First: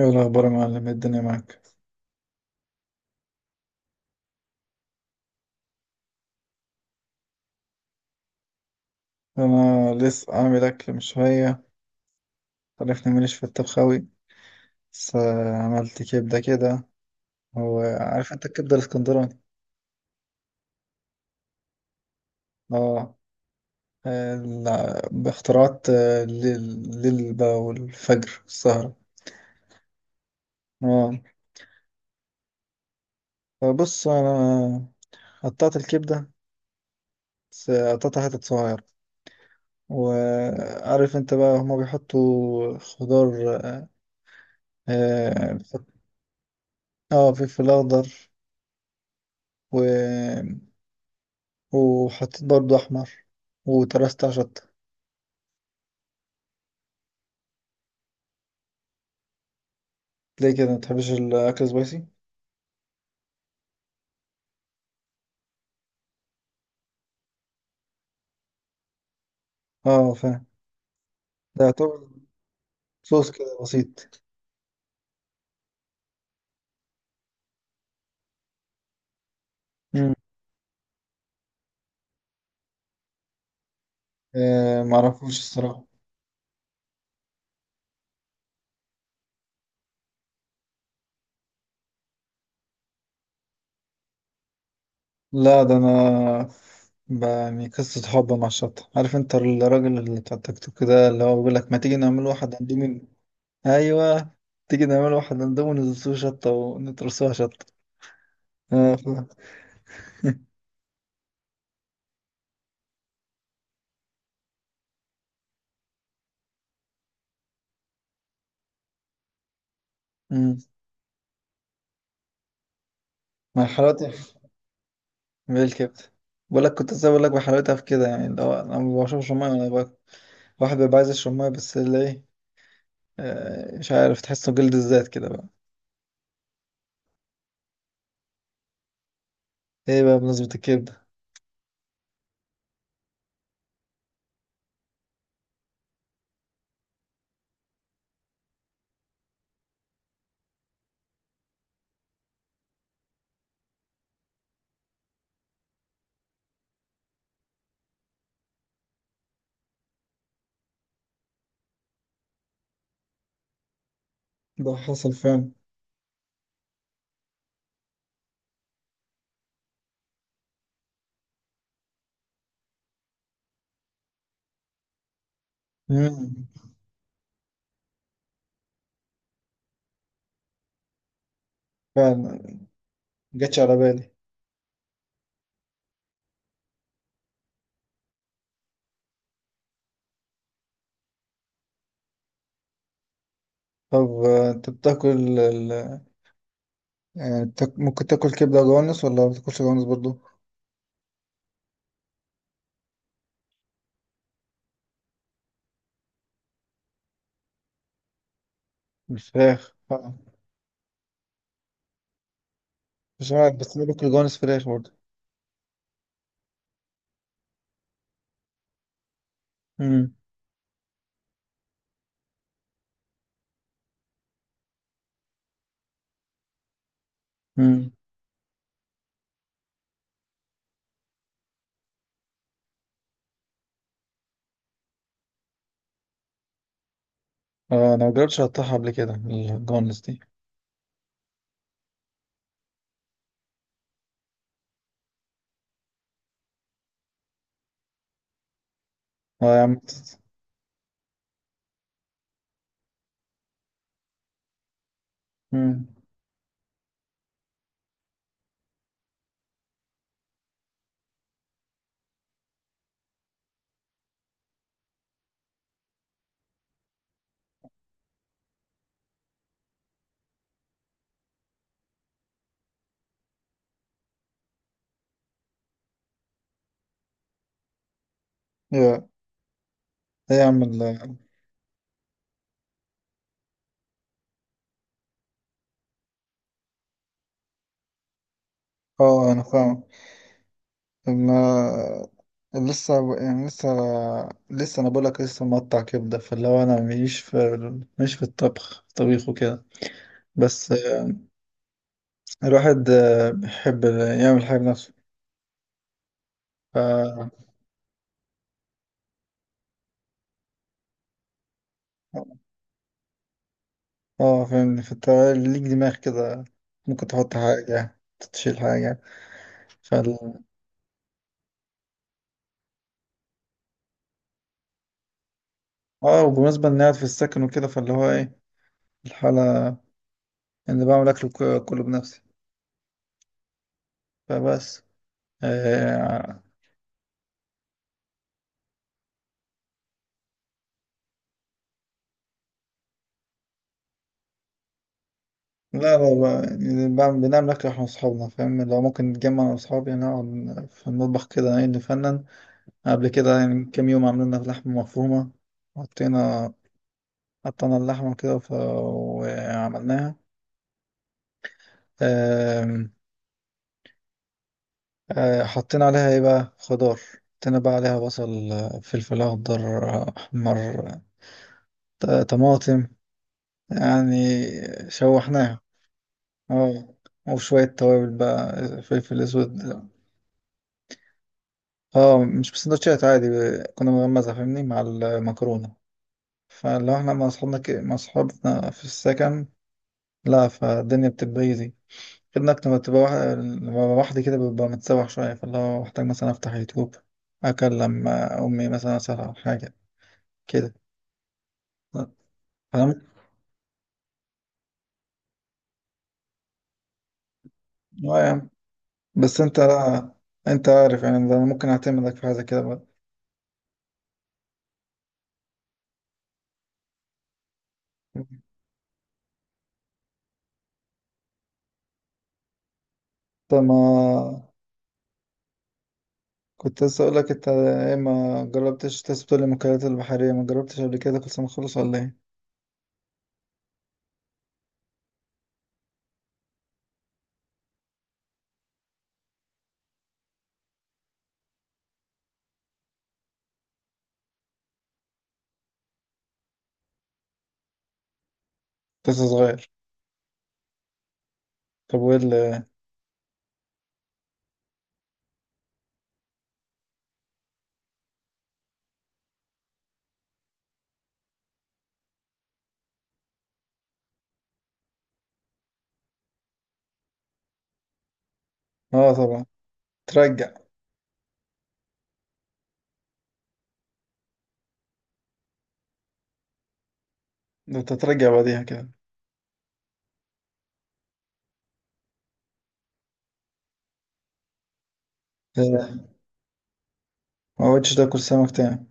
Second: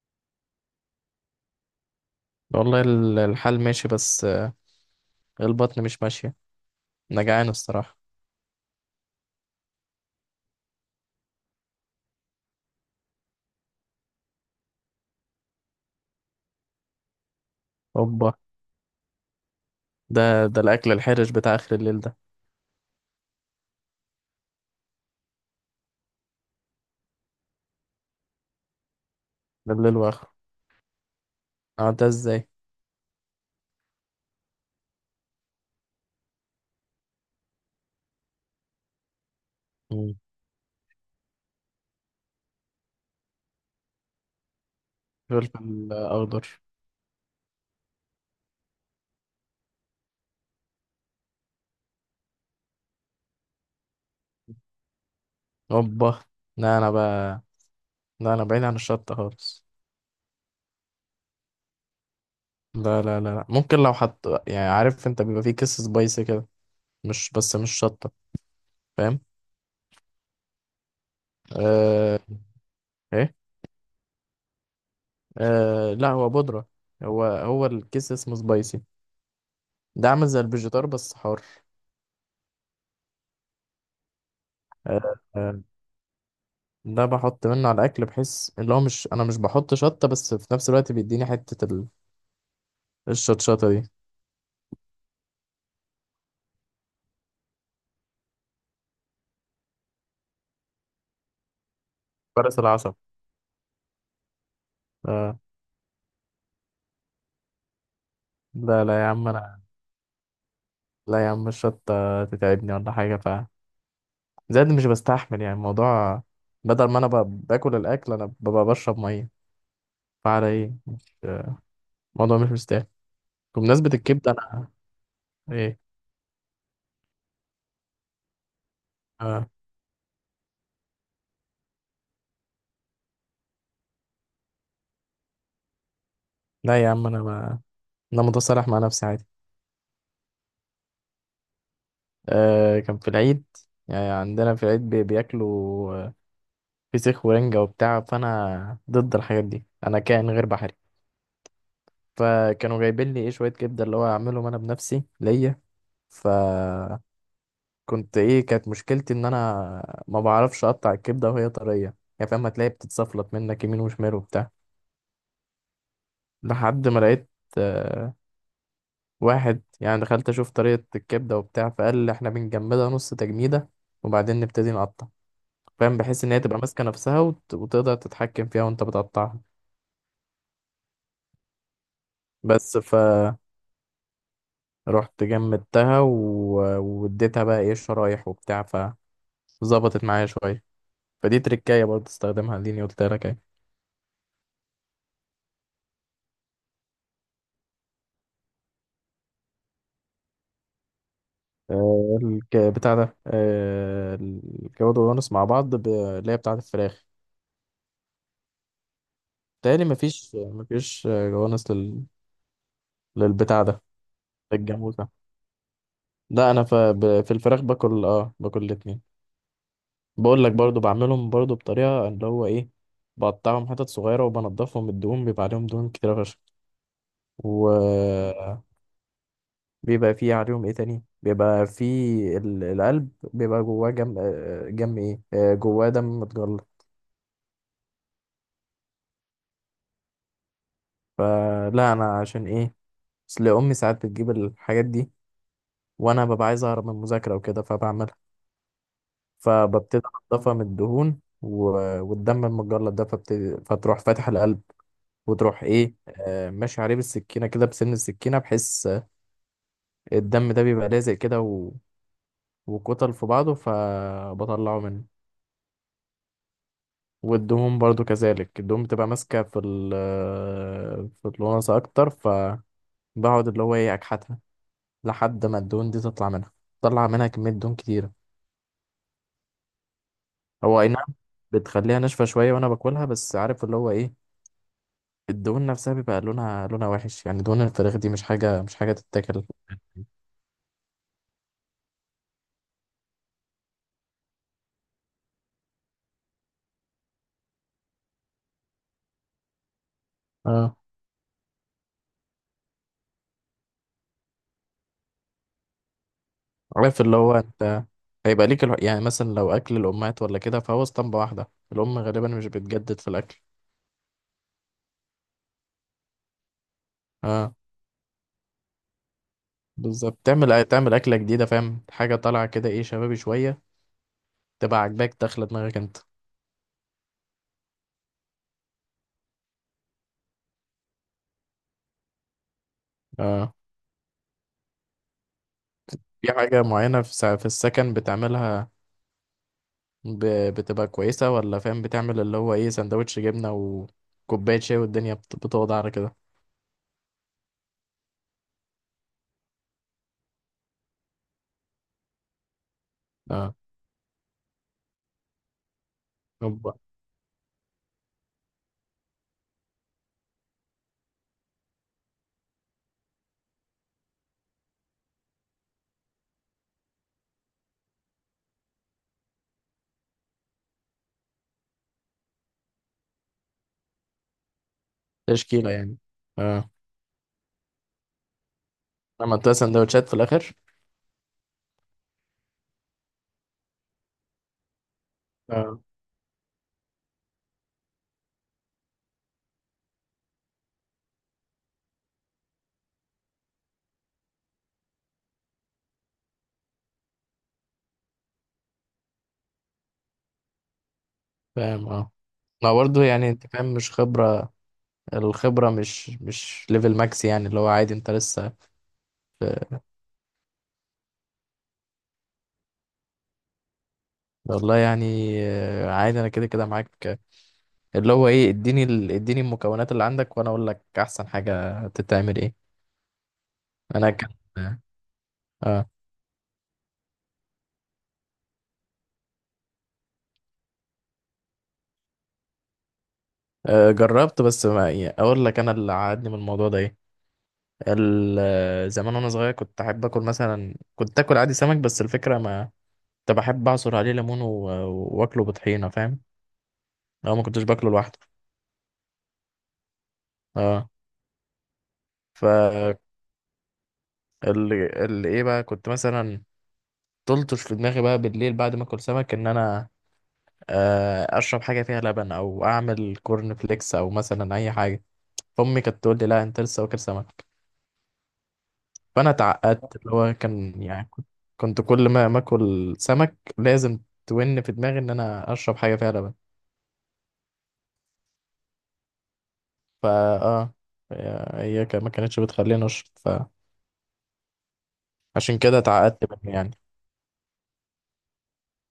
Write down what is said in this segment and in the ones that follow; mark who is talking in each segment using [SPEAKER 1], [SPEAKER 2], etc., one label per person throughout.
[SPEAKER 1] ايه الاخبار يا معلم؟ إيه الدنيا معاك؟
[SPEAKER 2] والله الحال ماشي، بس البطن مش ماشية. أنا جعان الصراحة.
[SPEAKER 1] انا لسه عامل اكل من شويه. عرفني ماليش في الطبخ اوي. بس عملت كبده كده. هو عارف
[SPEAKER 2] هوبا.
[SPEAKER 1] انت الكبده الاسكندراني.
[SPEAKER 2] ده ده الأكل الحرج بتاع آخر الليل ده.
[SPEAKER 1] اه. باختراعات، الليل الليل بقى والفجر والسهره.
[SPEAKER 2] ده الليل وآخره.
[SPEAKER 1] اه،
[SPEAKER 2] أه، ده إزاي؟
[SPEAKER 1] فبص انا قطعت الكبده، بس قطعتها حتت صغيره.
[SPEAKER 2] مم.
[SPEAKER 1] وعارف انت بقى هما بيحطوا خضار. اه،
[SPEAKER 2] فلفل أخضر.
[SPEAKER 1] فلفل اخضر، وحطيت برضو أحمر، وترست على شطة.
[SPEAKER 2] هوبا. لا، أنا بقى، لا أنا بعيد عن الشطة خالص.
[SPEAKER 1] ليه كده متحبش الأكل سبايسي؟
[SPEAKER 2] لا لا لا لا. ممكن لو حط، يعني عارف أنت بيبقى فيه كيس سبايسي كده، مش بس مش شطة. فاهم؟
[SPEAKER 1] اه فاهم. ده يعتبر
[SPEAKER 2] آه.
[SPEAKER 1] صوص
[SPEAKER 2] إيه.
[SPEAKER 1] كده بسيط.
[SPEAKER 2] آه، لا هو بودرة. هو الكيس اسمه سبايسي. ده
[SPEAKER 1] مم.
[SPEAKER 2] عامل زي الفيجيتار بس حار.
[SPEAKER 1] آه
[SPEAKER 2] آه.
[SPEAKER 1] معرفوش
[SPEAKER 2] آه.
[SPEAKER 1] الصراحة.
[SPEAKER 2] ده بحط منه على الاكل بحيث اللي هو، مش انا مش بحط شطه، بس في نفس الوقت بيديني حته الشطشطه دي.
[SPEAKER 1] لا ده أنا، يعني قصة حب مع الشطة، عارف انت الراجل اللي بتاع التيك توك ده اللي هو بيقول لك ما تيجي نعمل واحد
[SPEAKER 2] فرس العصب.
[SPEAKER 1] اندومي. ايوه، تيجي نعمل
[SPEAKER 2] آه.
[SPEAKER 1] واحد اندومي ونزلسوه شطة ونترسوها شطة.
[SPEAKER 2] لا
[SPEAKER 1] اه
[SPEAKER 2] لا يا
[SPEAKER 1] فاهم.
[SPEAKER 2] عم انا، لا يا عم الشطه تتعبني ولا حاجه. ف زائد مش بستحمل يعني الموضوع، بدل ما انا باكل الاكل انا ببقى بشرب ميه. فعلى
[SPEAKER 1] مم.
[SPEAKER 2] ايه؟ مش الموضوع مش مستاهل.
[SPEAKER 1] مع
[SPEAKER 2] بمناسبه
[SPEAKER 1] حلاوتها.
[SPEAKER 2] الكبده، انا. ايه؟
[SPEAKER 1] بالكبدة. بقول لك كنت لسه بقول لك بحلاوتها في كده يعني اللي هو انا ما بشربش
[SPEAKER 2] آه.
[SPEAKER 1] ميه. واحد بيبقى عايز يشرب ميه بس اللي ايه، مش عارف، تحسه جلد الذات كده بقى.
[SPEAKER 2] لا يا عم انا ما، انا متصالح مع نفسي عادي.
[SPEAKER 1] ايه بقى بمناسبة الكبدة.
[SPEAKER 2] آه. كان في العيد، يعني عندنا في العيد بياكلوا فسيخ ورنجة وبتاع، فأنا ضد الحاجات دي، أنا كائن غير بحري. فكانوا جايبين لي إيه شوية كبدة اللي هو أعملهم أنا بنفسي ليا. فكنت، إيه، كانت مشكلتي إن أنا ما بعرفش أقطع الكبدة وهي طرية. يعني فاهم، هتلاقي بتتصفلت منك يمين وشمال وبتاع
[SPEAKER 1] ده حصل فعلا.
[SPEAKER 2] لحد ما لقيت آه، واحد، يعني دخلت أشوف طريقة الكبدة وبتاع فقال لي إحنا بنجمدها نص تجميدة وبعدين نبتدي نقطع. فاهم؟ بحيث إن هي
[SPEAKER 1] مم.
[SPEAKER 2] تبقى ماسكة نفسها وتقدر تتحكم فيها وأنت بتقطعها.
[SPEAKER 1] فعلا.
[SPEAKER 2] بس ف
[SPEAKER 1] جاتش على بالي.
[SPEAKER 2] رحت جمدتها واديتها بقى ايه الشرايح وبتاع، فظبطت معايا شوية. فدي تركاية برضه استخدمها اللي قلت لك اهي.
[SPEAKER 1] طب انت بتاكل ال... ممكن تاكل كبدة جوانس ولا ما بتاكلش جوانس برضو؟
[SPEAKER 2] بتاع ده، الجواد والجوانس مع بعض اللي هي بتاعة الفراخ.
[SPEAKER 1] الفراخ
[SPEAKER 2] تهيألي
[SPEAKER 1] آه.
[SPEAKER 2] مفيش جوانس
[SPEAKER 1] مش عارف،
[SPEAKER 2] للبتاع
[SPEAKER 1] بس
[SPEAKER 2] ده،
[SPEAKER 1] انا باكل جوانس فراخ برضو.
[SPEAKER 2] للجاموسة. لا أنا في الفراخ باكل، باكل الاتنين.
[SPEAKER 1] مم.
[SPEAKER 2] بقول لك برضو بعملهم برضو بطريقة اللي هو ايه. بقطعهم حتت صغيرة وبنضفهم من الدهون، بيبقى عليهم دهون كتيرة فشخ.
[SPEAKER 1] مم.
[SPEAKER 2] و بيبقى فيه عليهم ايه تاني، بيبقى فيه القلب بيبقى جواه جم ايه آه، جواه دم متجلط.
[SPEAKER 1] آه انا مجربتش اقطعها قبل كده الجوانس دي.
[SPEAKER 2] فلا انا عشان ايه، اصل امي ساعات بتجيب الحاجات دي وانا ببقى عايز اهرب من المذاكره وكده فبعملها.
[SPEAKER 1] اه يا عم.
[SPEAKER 2] فببتدي انضفها من الدهون والدم المتجلط ده، فبتدي فتروح فاتح القلب وتروح
[SPEAKER 1] مم.
[SPEAKER 2] ايه ماشي عليه بالسكينه كده بسن السكينه بحيث الدم ده بيبقى لازق كده و وكتل في بعضه فبطلعه منه. والدهون برضو كذلك، الدهون بتبقى ماسكة في ال في الوناسة أكتر، فبقعد اللي هو إيه، أكحتها لحد ما الدهون دي تطلع منها، تطلع منها كمية دهون كتيرة.
[SPEAKER 1] يا ايه يا عم
[SPEAKER 2] هو أي نعم، بتخليها ناشفة شوية وأنا باكلها، بس عارف اللي هو إيه، الدهون نفسها بيبقى لونها وحش، يعني دهون الفراخ دي مش حاجة مش حاجة
[SPEAKER 1] اه انا
[SPEAKER 2] تتاكل.
[SPEAKER 1] فاهم. ما لسه يعني لسه لسه انا بقولك لسه مقطع كبده، فاللي هو انا مش في الطبخ طبيخ وكده. بس
[SPEAKER 2] اه.
[SPEAKER 1] الواحد بيحب يعمل حاجه بنفسه. ف
[SPEAKER 2] عارف اللي هو انت هيبقى ليك يعني مثلا لو اكل الامهات ولا كده فهو اسطمبة واحدة، الام غالبا مش بتجدد في الاكل.
[SPEAKER 1] اه فاهمني، فانت ليك دماغ كده، ممكن تحط
[SPEAKER 2] اه،
[SPEAKER 1] حاجه، تشيل حاجه. فال
[SPEAKER 2] بالظبط، تعمل اكله جديده، فاهم، حاجه طالعه كده، ايه، شبابي شويه، تبقى عاجباك داخله دماغك انت.
[SPEAKER 1] اه، وبالنسبه اني قاعد في السكن وكده، فاللي هو ايه الحاله، اني بعمل اكل كله بنفسي.
[SPEAKER 2] اه،
[SPEAKER 1] فبس
[SPEAKER 2] في
[SPEAKER 1] آه.
[SPEAKER 2] حاجه معينه في في السكن بتعملها، ب... بتبقى كويسه؟ ولا فاهم بتعمل اللي هو ايه سندوتش جبنه وكوبايه شاي والدنيا بتوضع
[SPEAKER 1] لا
[SPEAKER 2] على كده.
[SPEAKER 1] لا بقى، يعني بنعمل أكل إحنا وأصحابنا فاهم، لو ممكن نتجمع أنا وأصحابي يعني نقعد في المطبخ كده يعني نفنن. قبل كده
[SPEAKER 2] اه،
[SPEAKER 1] يعني كام يوم عملنا لحمة مفرومة. حطينا،
[SPEAKER 2] هوبا.
[SPEAKER 1] قطعنا اللحمة كده وعملناها. آم، حطينا عليها إيه بقى، خضار. حطينا بقى عليها بصل، فلفل أخضر، أحمر، آه، طماطم يعني. شوحناها.
[SPEAKER 2] تشكيله يعني. اه.
[SPEAKER 1] اه، وشوية توابل بقى، فلفل
[SPEAKER 2] عملتها
[SPEAKER 1] أسود.
[SPEAKER 2] سندوتشات في الاخر.
[SPEAKER 1] اه، مش بسندوتشات عادي، كنا بنغمسها فاهمني مع المكرونة.
[SPEAKER 2] اه
[SPEAKER 1] فلو احنا مع اصحابنا في السكن، لا فالدنيا بتبقى ايزي. غير انك لما لما ببقى لوحدي كده ببقى متسوح شوية، فاللي هو محتاج مثلا افتح يوتيوب، اكلم امي مثلا اسألها على حاجة كده.
[SPEAKER 2] فاهم. اه، ما
[SPEAKER 1] فاهم؟
[SPEAKER 2] برضه يعني انت فاهم مش خبرة، الخبرة مش ليفل ماكس، يعني اللي هو عادي انت
[SPEAKER 1] اه يعني.
[SPEAKER 2] لسه.
[SPEAKER 1] بس انت لا، انت عارف يعني، ده انا ممكن اعتمدك في حاجة كده بقى.
[SPEAKER 2] والله يعني عادي انا كده كده معاك. اللي هو ايه، اديني المكونات اللي عندك وانا اقول لك احسن حاجة تتعمل ايه.
[SPEAKER 1] انت ما
[SPEAKER 2] انا كان اه.
[SPEAKER 1] كنت لسه اقول لك انت ايه، ما جربتش تسبح المأكولات البحرية، ما جربتش قبل كده كل سنة خالص ولا ايه؟
[SPEAKER 2] جربت، بس ما يعني اقول لك انا اللي عادني من الموضوع ده ايه، ال... آه، زمان وانا صغير كنت احب اكل مثلا، كنت اكل عادي سمك، بس الفكرة ما، كنت بحب اعصر عليه ليمون و واكله بطحينة، فاهم، لو ما كنتش باكله لوحده.
[SPEAKER 1] كنت لسه صغير.
[SPEAKER 2] اه.
[SPEAKER 1] طب وايه
[SPEAKER 2] ف
[SPEAKER 1] اللي؟
[SPEAKER 2] ايه بقى، كنت مثلا تلطش في دماغي بقى بالليل بعد ما اكل سمك ان انا اشرب حاجه فيها لبن او اعمل كورن فليكس او مثلا اي حاجه. فامي كانت تقول لي، لا انت لسه واكل سمك.
[SPEAKER 1] اه
[SPEAKER 2] فانا
[SPEAKER 1] طبعا.
[SPEAKER 2] اتعقدت، اللي هو
[SPEAKER 1] ترجع.
[SPEAKER 2] كان يعني كنت كل ما اكل سمك لازم تون في دماغي ان انا اشرب حاجه فيها لبن.
[SPEAKER 1] ده انت ترجع بعديها كده.
[SPEAKER 2] فا اه، هي ما كانتش بتخليني اشرب، فعشان كده
[SPEAKER 1] إيه،
[SPEAKER 2] اتعقدت منه يعني.
[SPEAKER 1] ما قعدتش تاكل سمك تاني؟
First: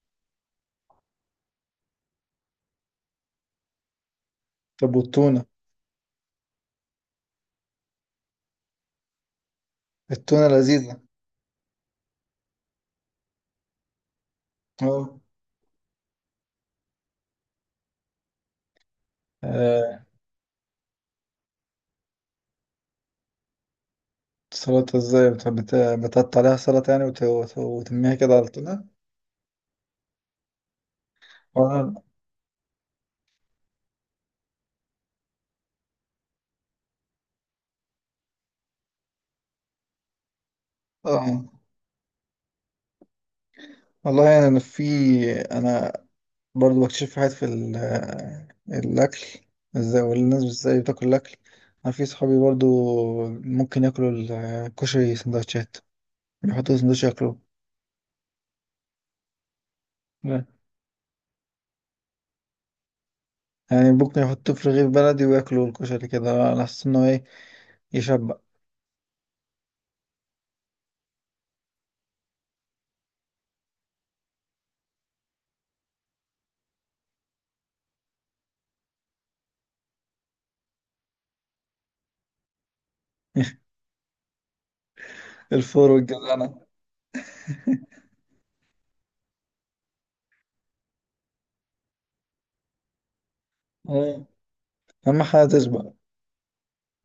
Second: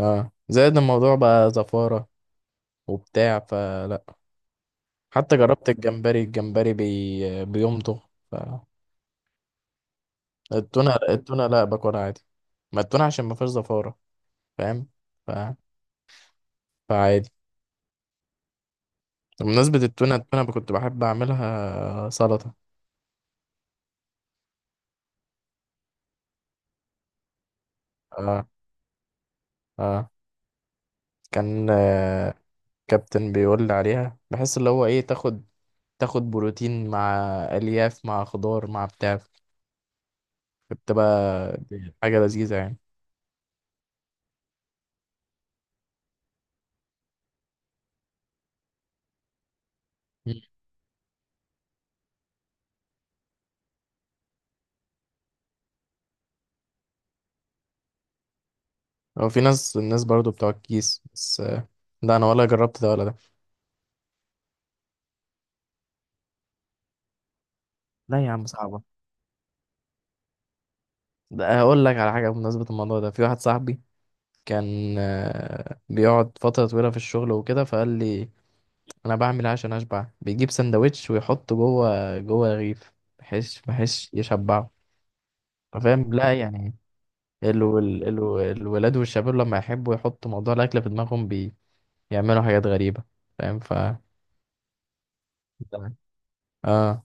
[SPEAKER 2] اه، زائد الموضوع بقى زفاره وبتاع، فلا.
[SPEAKER 1] طب
[SPEAKER 2] حتى
[SPEAKER 1] والتونة.
[SPEAKER 2] جربت الجمبري، الجمبري بيمضغ.
[SPEAKER 1] التونة
[SPEAKER 2] التونة،
[SPEAKER 1] لذيذة.
[SPEAKER 2] التونة لا باكلها عادي، ما التونة عشان ما فيهاش زفارة، فاهم.
[SPEAKER 1] اه،
[SPEAKER 2] ف... فعادي. بمناسبة
[SPEAKER 1] آه،
[SPEAKER 2] التونة، التونة كنت بحب أعملها سلطة.
[SPEAKER 1] سلطة ازاي، بتقطع عليها سلطة يعني، وترميها كده على
[SPEAKER 2] آه.
[SPEAKER 1] التونة.
[SPEAKER 2] آه. كان
[SPEAKER 1] وأنا-
[SPEAKER 2] آه، كابتن بيقول لي عليها، بحس اللي هو إيه، تاخد، تاخد بروتين مع ألياف مع خضار مع بتاع، بتبقى
[SPEAKER 1] اه
[SPEAKER 2] حاجة لذيذة يعني.
[SPEAKER 1] والله يعني انا في، انا برضه بكتشف في حاجات الأكل، ازاي
[SPEAKER 2] مم.
[SPEAKER 1] والناس ازاي بتاكل الأكل. أنا في صحابي برضه ممكن ياكلوا الكشري سندوتشات، يحطوا سندوتش ياكلوه.
[SPEAKER 2] هو في ناس، الناس برضو
[SPEAKER 1] لا.
[SPEAKER 2] بتوع الكيس بس آه، لا أنا ولا جربت ده ولا ده.
[SPEAKER 1] يعني ممكن يحطوه في رغيف بلدي وياكلوا الكشري كده على أساس إنه إيه،
[SPEAKER 2] لا يا
[SPEAKER 1] يشبع.
[SPEAKER 2] عم صعبة. ده أقول لك على حاجة بمناسبة الموضوع ده، في واحد صاحبي كان بيقعد فترة طويلة في الشغل وكده، فقال لي أنا بعمل إيه عشان أشبع، بيجيب سندوتش ويحطه جوه جوه رغيف بحيث بحيث يشبعه.
[SPEAKER 1] الفول
[SPEAKER 2] فاهم لا
[SPEAKER 1] والجزانة.
[SPEAKER 2] يعني الولاد والشباب لما يحبوا يحطوا موضوع الأكل في دماغهم بيعملوا حاجات غريبة. فاهم ف
[SPEAKER 1] آه. أهم حاجة تشبع.
[SPEAKER 2] تمام. اه،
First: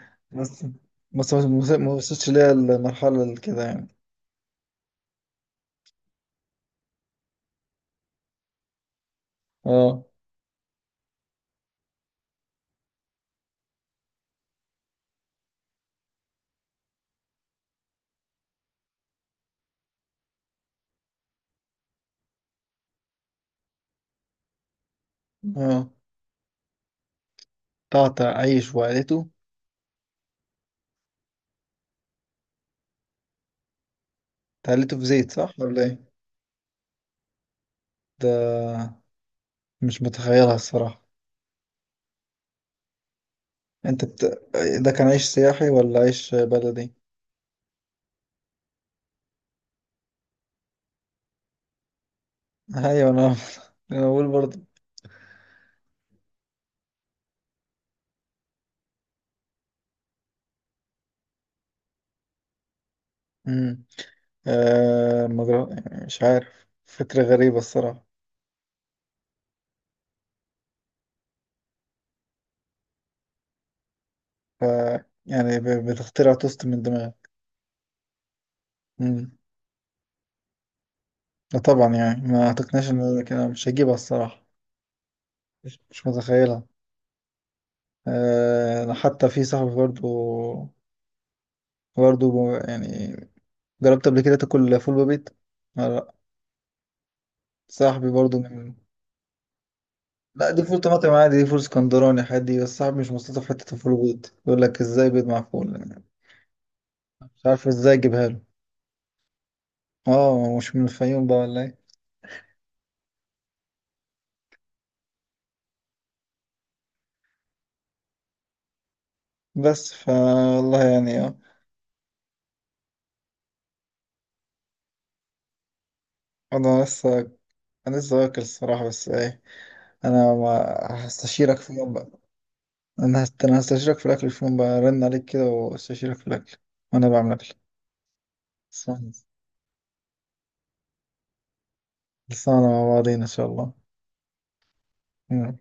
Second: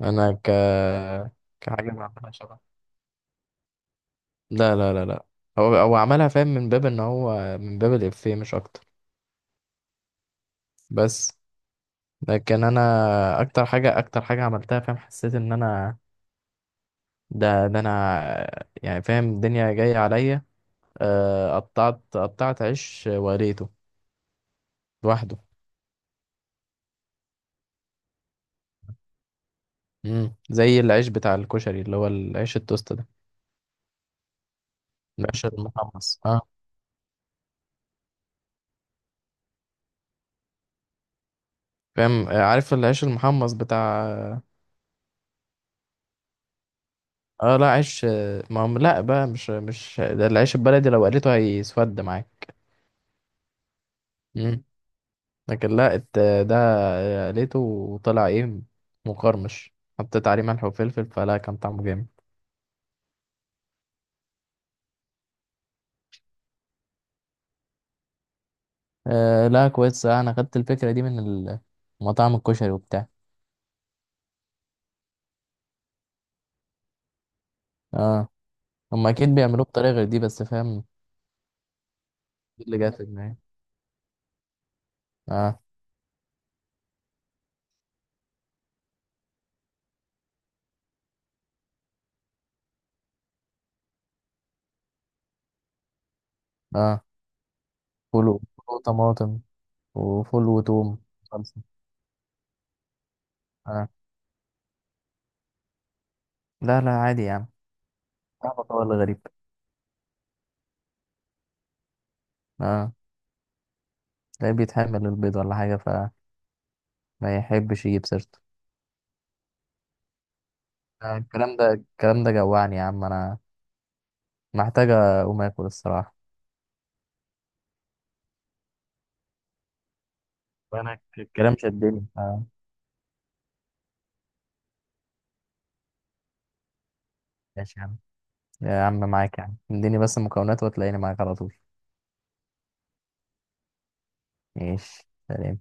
[SPEAKER 2] أنا ك
[SPEAKER 1] بس،
[SPEAKER 2] كحاجة
[SPEAKER 1] ما وصلتش
[SPEAKER 2] بعملها
[SPEAKER 1] ليا
[SPEAKER 2] شبه،
[SPEAKER 1] المرحلة اللي كده يعني.
[SPEAKER 2] لا لا لا لا، هو عملها فاهم من باب إن هو من باب الإفيه مش أكتر.
[SPEAKER 1] اه.
[SPEAKER 2] بس لكن انا اكتر حاجه عملتها، فاهم حسيت ان انا، ده انا يعني، فاهم الدنيا جايه عليا، قطعت عيش وريته لوحده.
[SPEAKER 1] اه، تعطى عيش وعيلته.
[SPEAKER 2] زي العيش بتاع الكشري اللي هو العيش التوست ده،
[SPEAKER 1] تعليته في زيت
[SPEAKER 2] العيش
[SPEAKER 1] صح ولا ايه؟
[SPEAKER 2] المحمص اه.
[SPEAKER 1] ده مش متخيلها الصراحة.
[SPEAKER 2] فاهم عارف العيش المحمص
[SPEAKER 1] انت
[SPEAKER 2] بتاع.
[SPEAKER 1] بت... ده كان عيش سياحي ولا عيش بلدي؟
[SPEAKER 2] اه لا عيش ما هم لا بقى مش ده العيش البلدي لو قليته هيسود.
[SPEAKER 1] ايوه انا انا بقول
[SPEAKER 2] معاك.
[SPEAKER 1] برضه.
[SPEAKER 2] لكن لا ده لقيته وطلع ايه، مقرمش، حطيت عليه ملح وفلفل فلا، كان طعمه جامد.
[SPEAKER 1] امم. آه مجر... مش عارف، فكرة غريبة الصراحة.
[SPEAKER 2] آه لا كويس انا خدت الفكرة دي من مطاعم الكشري وبتاع.
[SPEAKER 1] ف... يعني ب... بتخترع توست من دماغي.
[SPEAKER 2] اه، هم
[SPEAKER 1] امم.
[SPEAKER 2] اكيد بيعملوه بطريقة غير دي، بس فاهم
[SPEAKER 1] لا طبعا، يعني ما
[SPEAKER 2] دي اللي
[SPEAKER 1] اعتقدناش
[SPEAKER 2] جات
[SPEAKER 1] ان
[SPEAKER 2] في
[SPEAKER 1] انا
[SPEAKER 2] دماغي.
[SPEAKER 1] مش هجيبها الصراحة.
[SPEAKER 2] اه.
[SPEAKER 1] مش مش متخيلها. آه انا حتى في صاحبي برضه، برضه يعني، جربت قبل كده تاكل فول ببيت؟ لا.
[SPEAKER 2] اه،
[SPEAKER 1] صاحبي
[SPEAKER 2] فول
[SPEAKER 1] برضه.
[SPEAKER 2] فول وطماطم وفول
[SPEAKER 1] لا دي فول
[SPEAKER 2] وتوم.
[SPEAKER 1] طماطم عادي، دي فول
[SPEAKER 2] خلصة.
[SPEAKER 1] اسكندراني عادي، بس صاحبي مش مستلطف حتة
[SPEAKER 2] اه،
[SPEAKER 1] الفول بيض، يقول لك ازاي بيض مع فول.
[SPEAKER 2] لا لا عادي
[SPEAKER 1] مش
[SPEAKER 2] يعني،
[SPEAKER 1] عارف ازاي اجيبها له.
[SPEAKER 2] طعمه هو اللي غريب.
[SPEAKER 1] اه، مش من الفيوم بقى ولا ايه؟
[SPEAKER 2] اه، تلاقيه بيتحمل البيض ولا حاجة فما يحبش يجيب سيرته.
[SPEAKER 1] بس فا والله يعني اه.
[SPEAKER 2] الكلام ده الكلام ده جوعني يا عم انا، محتاجة أقوم آكل الصراحة.
[SPEAKER 1] انا لسه، انا لسه واكل الصراحة، بس ايه، انا
[SPEAKER 2] وانا
[SPEAKER 1] ما
[SPEAKER 2] الكلام
[SPEAKER 1] هستشيرك في
[SPEAKER 2] كمان
[SPEAKER 1] يوم
[SPEAKER 2] شدني
[SPEAKER 1] بقى.
[SPEAKER 2] آه.
[SPEAKER 1] انا هستشيرك في الاكل في يوم بقى، رن عليك كده واستشيرك في الاكل وانا بعمل اكل.
[SPEAKER 2] ماشي يا عم. يا عم
[SPEAKER 1] لسه
[SPEAKER 2] معاك يا عم، اديني بس المكونات وتلاقيني معاك على طول.
[SPEAKER 1] لسه مع بعضين ان شاء الله.
[SPEAKER 2] ماشي،
[SPEAKER 1] يلا.
[SPEAKER 2] سلام.